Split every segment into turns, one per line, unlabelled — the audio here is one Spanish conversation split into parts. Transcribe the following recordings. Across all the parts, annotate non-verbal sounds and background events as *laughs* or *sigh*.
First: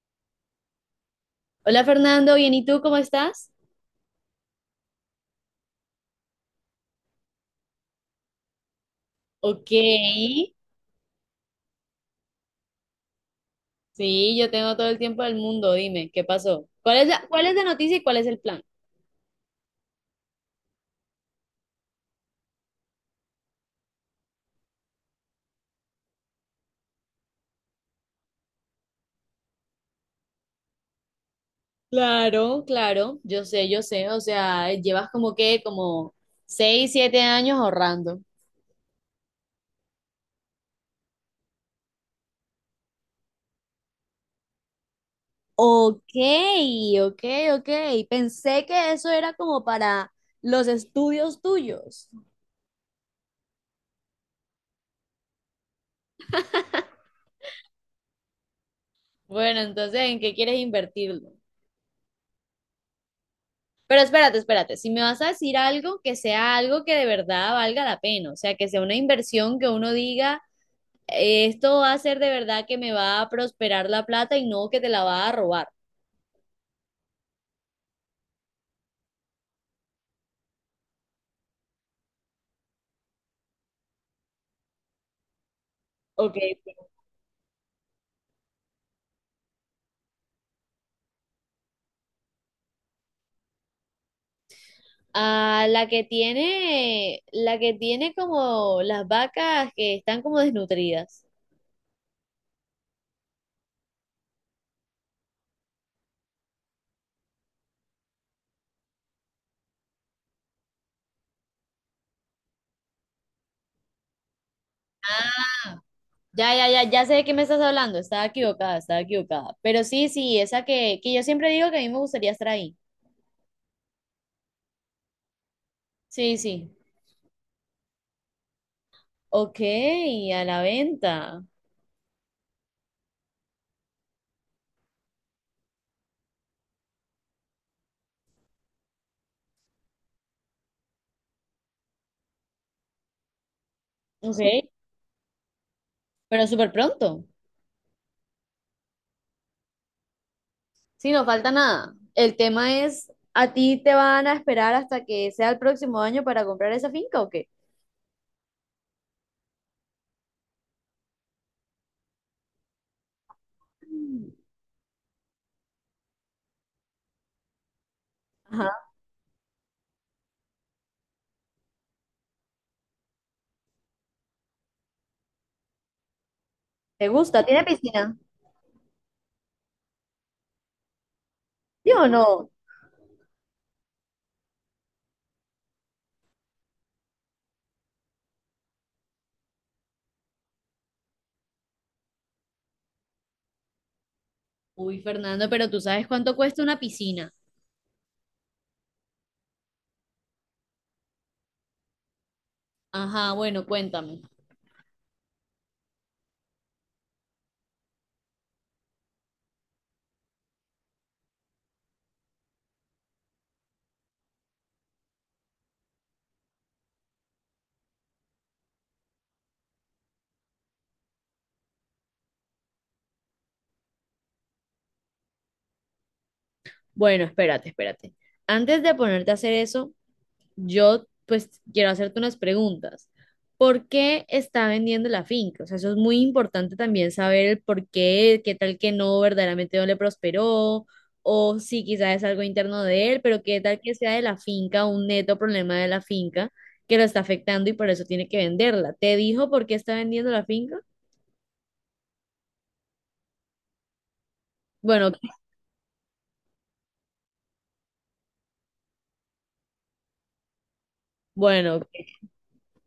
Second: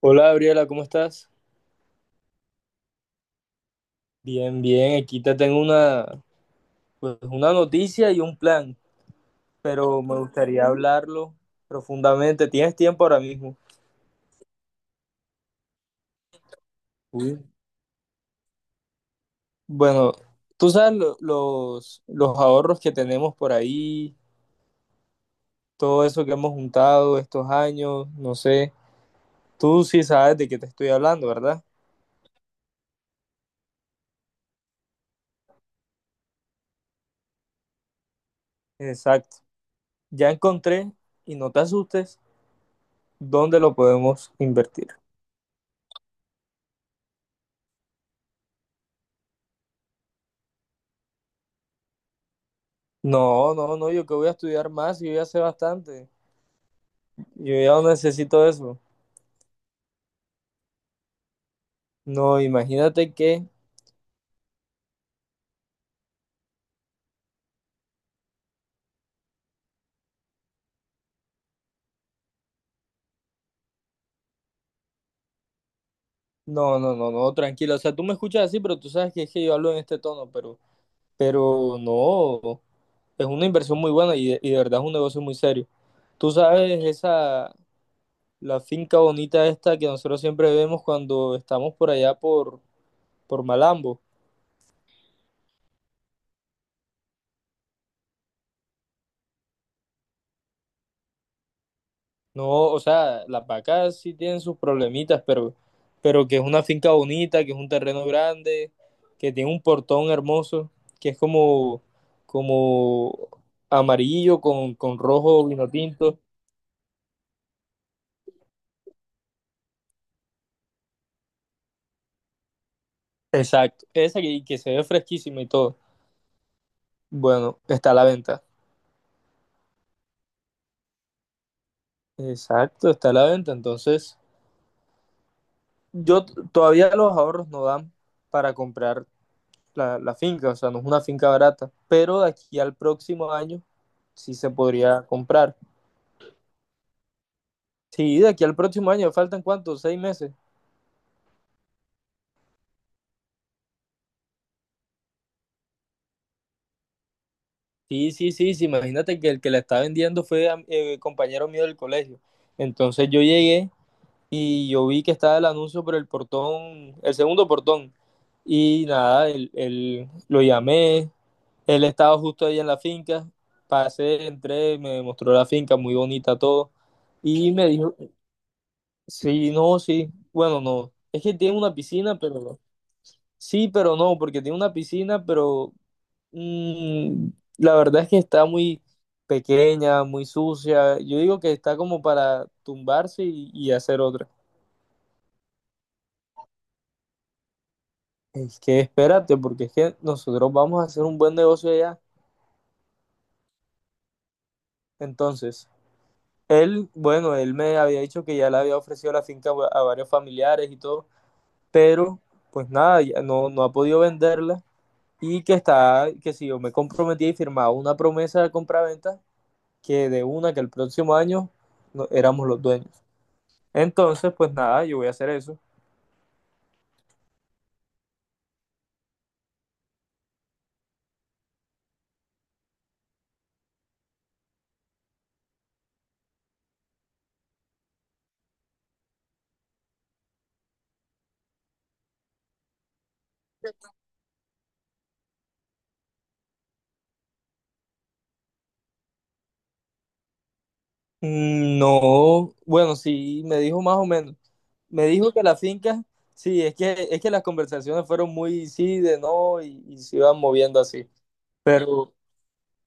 Hola Gabriela, ¿cómo estás?
Hola Fernando, bien, ¿y tú cómo estás?
Bien, bien, aquí te tengo pues, una noticia y un plan,
Ok,
pero me gustaría hablarlo profundamente. ¿Tienes tiempo ahora mismo?
sí, yo tengo todo el tiempo del mundo, dime, ¿qué pasó? ¿Cuál es la,
Uy,
cuál es la noticia y cuál es el plan?
bueno, tú sabes los ahorros que tenemos por ahí, todo eso que hemos juntado estos años, no sé. Tú sí sabes de qué te estoy hablando, ¿verdad?
Claro, claro, yo sé, o sea, llevas como que, como seis, siete años ahorrando.
Exacto. Ya encontré, y no te asustes, dónde lo podemos invertir.
Ok, ok, ok, pensé que eso era como para los estudios tuyos.
No, no, no, yo que voy a estudiar más, yo ya sé bastante. Yo ya no necesito eso.
Bueno, entonces, ¿en qué quieres invertirlo?
No, imagínate que.
Pero espérate, espérate, si me vas a decir algo, que sea algo que de verdad valga la pena, o sea, que sea una inversión que uno diga, esto va a ser de verdad que me va a prosperar la plata y no que te la va a robar.
No, no, no, no, tranquilo. O sea, tú me escuchas así, pero tú sabes que es que yo hablo en este tono, pero no. Es una inversión muy buena y de verdad es un negocio muy serio. Tú
Ok.
sabes esa, la finca bonita esta que nosotros siempre vemos cuando estamos por allá por Malambo.
Ah, la que tiene como las vacas que están como desnutridas.
No, o sea, las vacas sí tienen sus problemitas, pero que es una finca bonita, que es un terreno grande, que tiene un portón hermoso, que es como amarillo con rojo vino tinto.
Ya, ya, ya, ya sé de qué me estás hablando, estaba equivocada, estaba equivocada. Pero sí, sí, esa que yo siempre digo que a mí me gustaría estar ahí.
Exacto, esa que se ve fresquísima y todo.
Sí, sí.
Bueno, está a la venta.
Ok, a la venta.
Exacto, está a la venta. Entonces, todavía los ahorros no dan para comprar la finca, o sea, no es una finca barata, pero de aquí al próximo año sí
Ok.
se podría comprar.
Pero súper pronto.
Sí, de aquí al próximo año, ¿faltan cuántos? ¿6 meses?
Sí, no falta nada. El tema es, ¿a ti te van a esperar hasta que sea el próximo año para comprar esa finca o qué?
Sí, sí, sí, sí, imagínate que el que la está vendiendo fue compañero mío del colegio. Entonces yo llegué y yo vi que estaba el anuncio por el portón, el segundo portón. Y
Ajá.
nada, lo llamé, él estaba justo ahí en la finca, pasé, entré, me mostró la finca, muy bonita todo.
¿Te gusta?
Y
¿Tiene
me dijo,
piscina?
sí, no, sí. Bueno, no. Es que tiene una
¿Sí o
piscina, pero
no?
no. Sí, pero no, porque tiene una piscina, pero mm, la verdad es que está muy pequeña, muy sucia. Yo digo que está como para tumbarse y hacer otra.
Uy, Fernando, pero tú sabes cuánto cuesta una piscina.
Es que espérate, porque es que nosotros vamos a hacer un buen negocio allá.
Ajá, bueno, cuéntame.
Entonces, él, bueno, él me había dicho que ya le había ofrecido la finca a varios familiares y todo, pero pues nada, ya no, no ha podido venderla y que está, que si yo me comprometía y firmaba una promesa de compraventa, que de una que el próximo año éramos los dueños. Entonces, pues nada, yo voy a hacer eso.
Bueno, espérate, espérate. Antes de ponerte a hacer eso, yo, pues, quiero hacerte unas preguntas. ¿Por qué está vendiendo la finca? O sea, eso es muy importante también saber el por qué, qué tal que no, verdaderamente no le prosperó, o si quizás es algo interno de él, pero qué tal que sea de la finca, un neto problema de la finca que lo está afectando y por eso tiene que venderla. ¿Te dijo por qué está vendiendo la finca?
Mm, no, bueno, sí, me dijo más o menos. Me
Bueno,
dijo que la finca, sí, es que las conversaciones fueron muy sí, de no, y se iban moviendo así.
bueno,
Pero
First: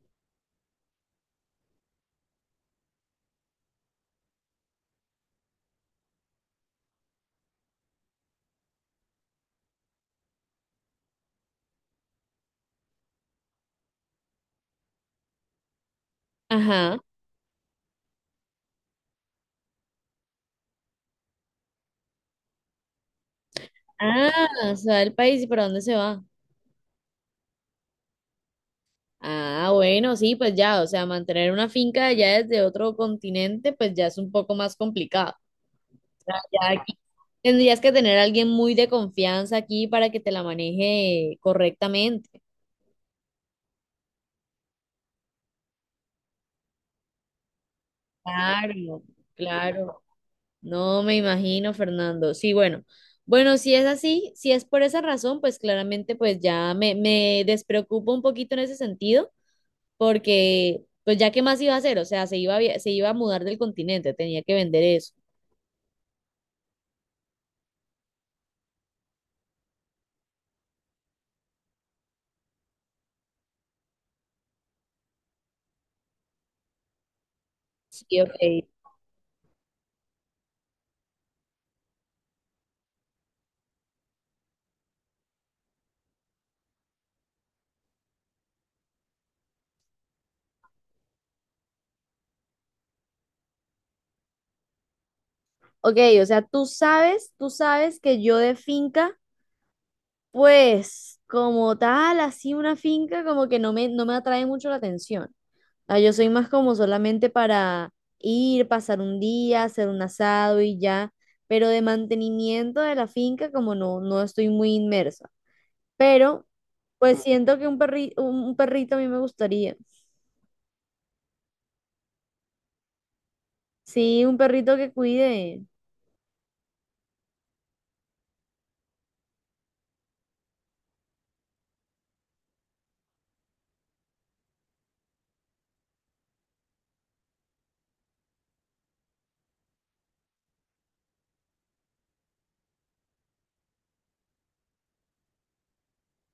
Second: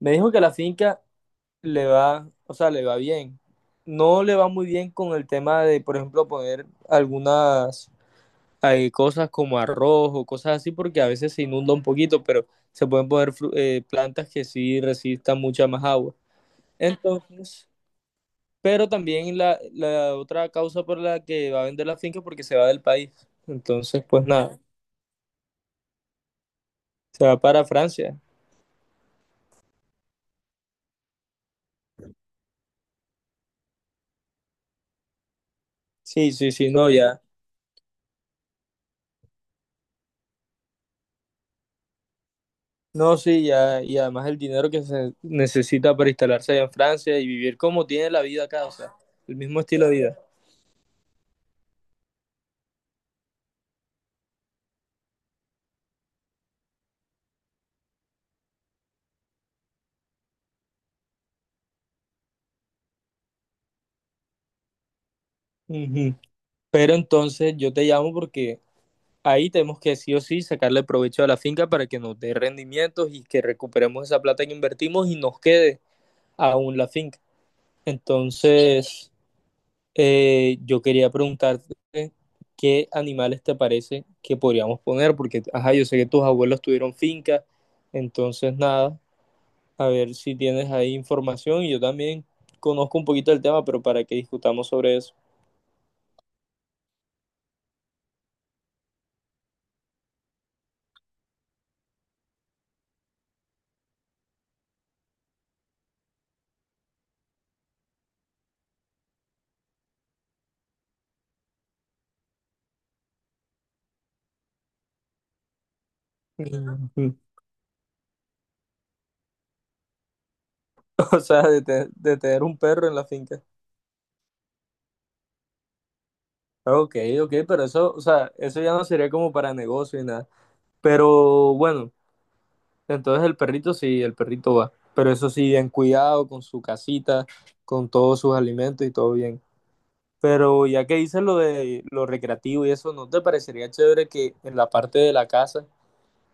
me dijo que la finca le va, o sea, le va bien. No le va muy bien con el tema de, por ejemplo, poner algunas hay cosas como arroz o cosas así porque a veces se inunda un poquito, pero se pueden poner plantas que sí resistan mucha más agua.
ajá.
Entonces, pero también la otra causa por la que va a vender la finca es porque se va del país. Entonces, pues nada,
Ah, se va del país y para dónde se va.
se va para Francia.
Ah, bueno, sí, pues ya, o sea, mantener una finca allá desde otro continente, pues ya es un poco más complicado. O
Sí,
sea,
sí, sí,
ya
no,
aquí
ya.
tendrías que tener a alguien muy de confianza aquí para que te la maneje correctamente.
No, sí, ya. Y además el dinero que se necesita para instalarse allá en Francia y vivir como tiene la vida acá, o sea,
Claro,
el mismo estilo de
claro.
vida.
No me imagino, Fernando. Sí, bueno. Bueno, si es así, si es por esa razón, pues claramente pues ya me despreocupo un poquito en ese sentido, porque pues ya qué más iba a hacer, o sea, se iba a mudar del continente, tenía que vender eso.
Ujú. Pero entonces yo te llamo porque ahí tenemos que sí o sí sacarle provecho a la finca para que nos dé rendimientos y que recuperemos esa plata que invertimos y nos quede aún la finca.
Sí, ok.
Entonces, yo quería preguntarte qué animales te parece que podríamos poner, porque, ajá, yo sé que tus abuelos tuvieron finca, entonces nada, a ver si tienes ahí información y yo también conozco un poquito del tema, pero para que discutamos sobre eso.
Ok, o sea, tú sabes que yo de finca, pues como tal, así una finca como que no me atrae mucho la atención. Ah, yo soy más como solamente para ir, pasar un día, hacer un asado y ya, pero de mantenimiento de la finca como no, no estoy muy inmersa. Pero
Mm. *laughs*
pues siento que un perrito a mí me gustaría.
O sea, de tener un perro en la finca.
Sí, un perrito que cuide.
Ok, ok, pero eso, o sea, eso ya no sería como para negocio y nada. Pero bueno, entonces el perrito sí, el perrito va. Pero eso sí, bien cuidado, con su casita, con todos sus alimentos y todo bien. Pero ya que dices lo de lo recreativo y eso, ¿no te parecería chévere que en la parte de la casa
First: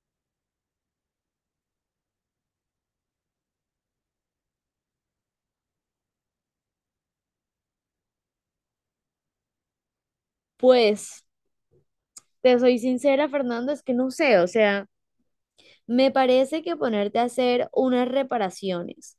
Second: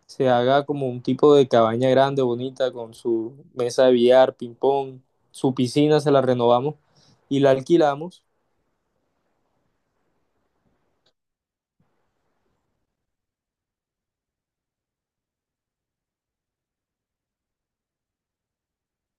se haga como un tipo de cabaña grande, bonita, con su mesa de billar, ping pong, su piscina, se la renovamos y la alquilamos?
Pues, te soy sincera, Fernando, es que no sé, o sea... Me parece que ponerte a hacer unas reparaciones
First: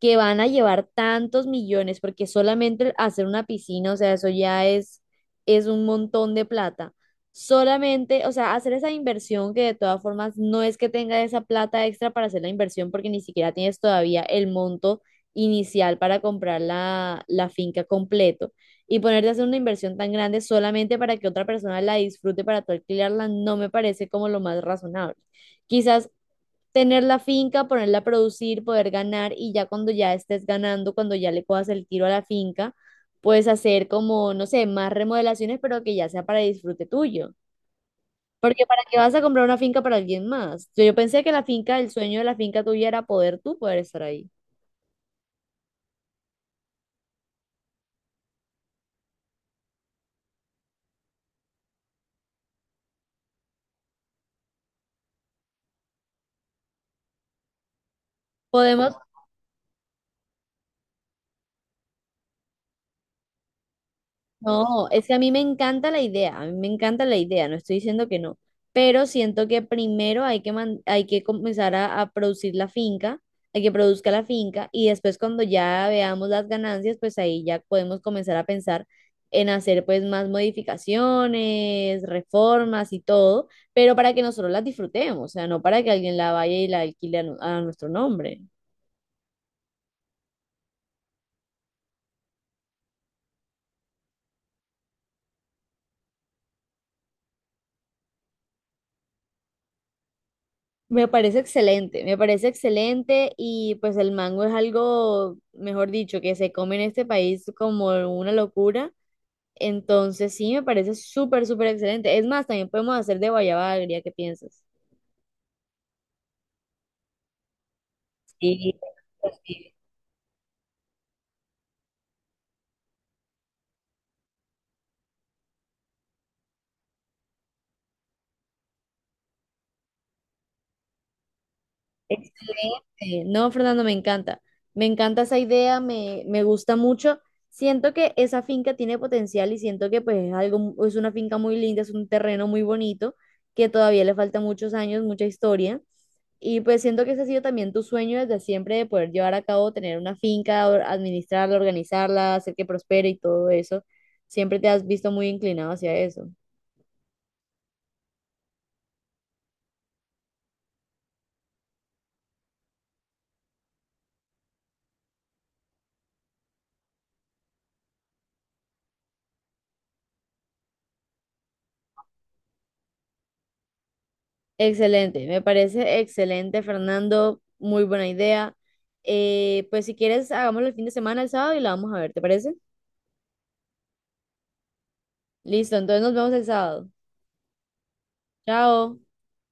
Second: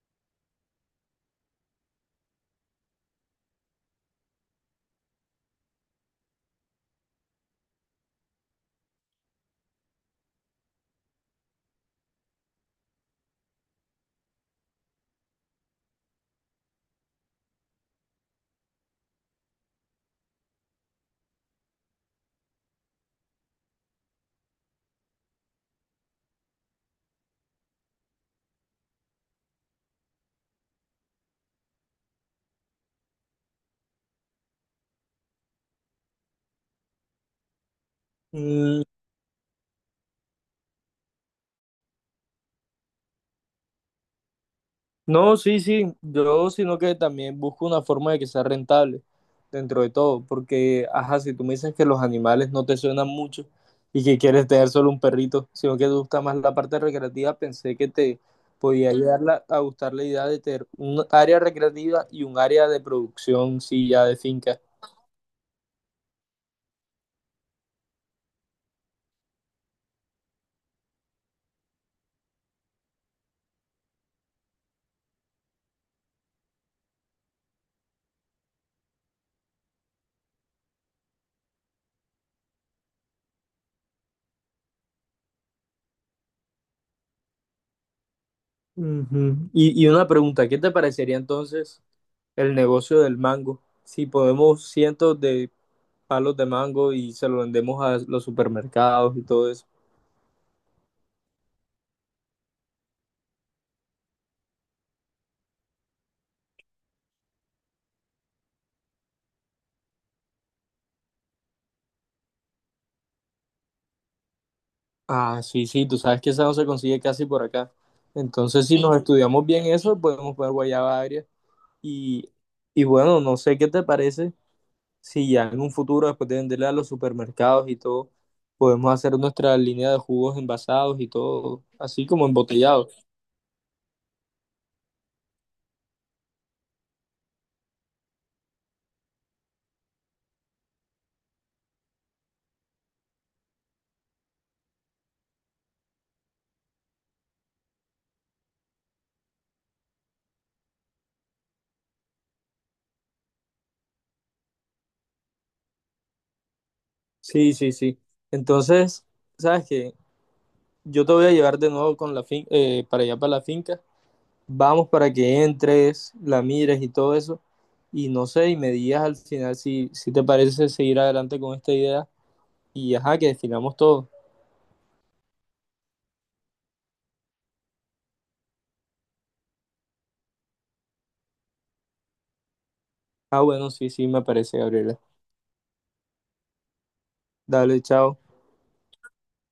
que van a llevar tantos millones, porque solamente hacer una piscina, o sea, es un montón de plata. Solamente, o sea, hacer esa inversión que de todas formas no es que tenga esa plata extra para hacer la inversión, porque ni siquiera tienes todavía el monto inicial para comprar la finca completo. Y ponerte a hacer una inversión tan grande solamente para que otra persona la disfrute para tú alquilarla, no me parece como lo más razonable. Quizás tener la finca, ponerla a producir, poder ganar y ya cuando ya estés ganando, cuando ya le cojas el tiro a la finca, puedes hacer como, no sé, más remodelaciones, pero que ya sea para disfrute tuyo. Porque ¿para
Mm,
qué vas a comprar una finca para alguien más? Yo pensé que la finca, el sueño de la finca tuya era poder tú poder estar ahí.
no, sí, sí, yo sino que también busco una forma de que sea rentable dentro de todo, porque, ajá, si tú me dices que los animales no te suenan mucho y que quieres tener solo un perrito, sino que te gusta más la parte recreativa, pensé que te podía
Podemos
llegar a gustar la idea de tener un área recreativa y un área de producción, sí, ya de finca.
no, es que a mí me encanta la idea, a mí me encanta la idea, no estoy diciendo que no, pero siento que primero hay que comenzar a producir la finca, hay que produzca la finca y después cuando ya veamos las ganancias, pues ahí ya podemos comenzar a pensar en hacer pues más modificaciones, reformas y todo, pero para que nosotros las disfrutemos, o sea, no para que alguien la vaya y la alquile a a nuestro nombre.
Ujú. Y una pregunta, ¿qué te parecería entonces el negocio del mango? Si podemos cientos de palos de mango y se lo vendemos a los supermercados y todo eso.
Me parece excelente y pues el mango es algo, mejor dicho, que se come en este país como una locura. Entonces sí, me parece súper, súper excelente. Es más, también podemos hacer de guayaba agria, ¿qué piensas?
Ah, sí, sí, tú sabes que esa no se consigue casi por acá. Entonces,
Sí,
si nos, sí,
pues
estudiamos bien
sí.
eso, podemos poner guayaba agria. Y, y bueno, no sé qué te parece si ya en un futuro, después de venderla a los supermercados y todo, podemos hacer nuestra línea de jugos envasados y todo, así como embotellados.
Sí, no, Fernando, me encanta. Me encanta esa idea, me gusta mucho. Siento que esa finca tiene potencial y siento que pues es algo, es una finca muy linda, es un terreno muy bonito, que todavía le falta muchos años, mucha historia. Y pues siento que ese ha sido también tu sueño desde siempre de poder llevar a cabo, tener una finca, administrarla, organizarla, hacer que prospere y todo eso. Siempre te has visto muy inclinado hacia eso.
Sí, sí, sí. Entonces, ¿sabes qué? Yo te voy a llevar de nuevo con la fin para allá para la finca. Vamos para que entres, la mires y todo eso. Y no sé, y me digas al final si te parece seguir adelante con esta idea. Y ajá, que definamos todo.
Excelente, me parece excelente, Fernando. Muy buena idea. Pues si quieres, hagámoslo el fin de semana, el sábado, y la vamos a ver, ¿te parece?
Ah, bueno, sí, sí, me parece, Gabriela.
Listo, entonces nos vemos el sábado.
Dale, chao.
Chao.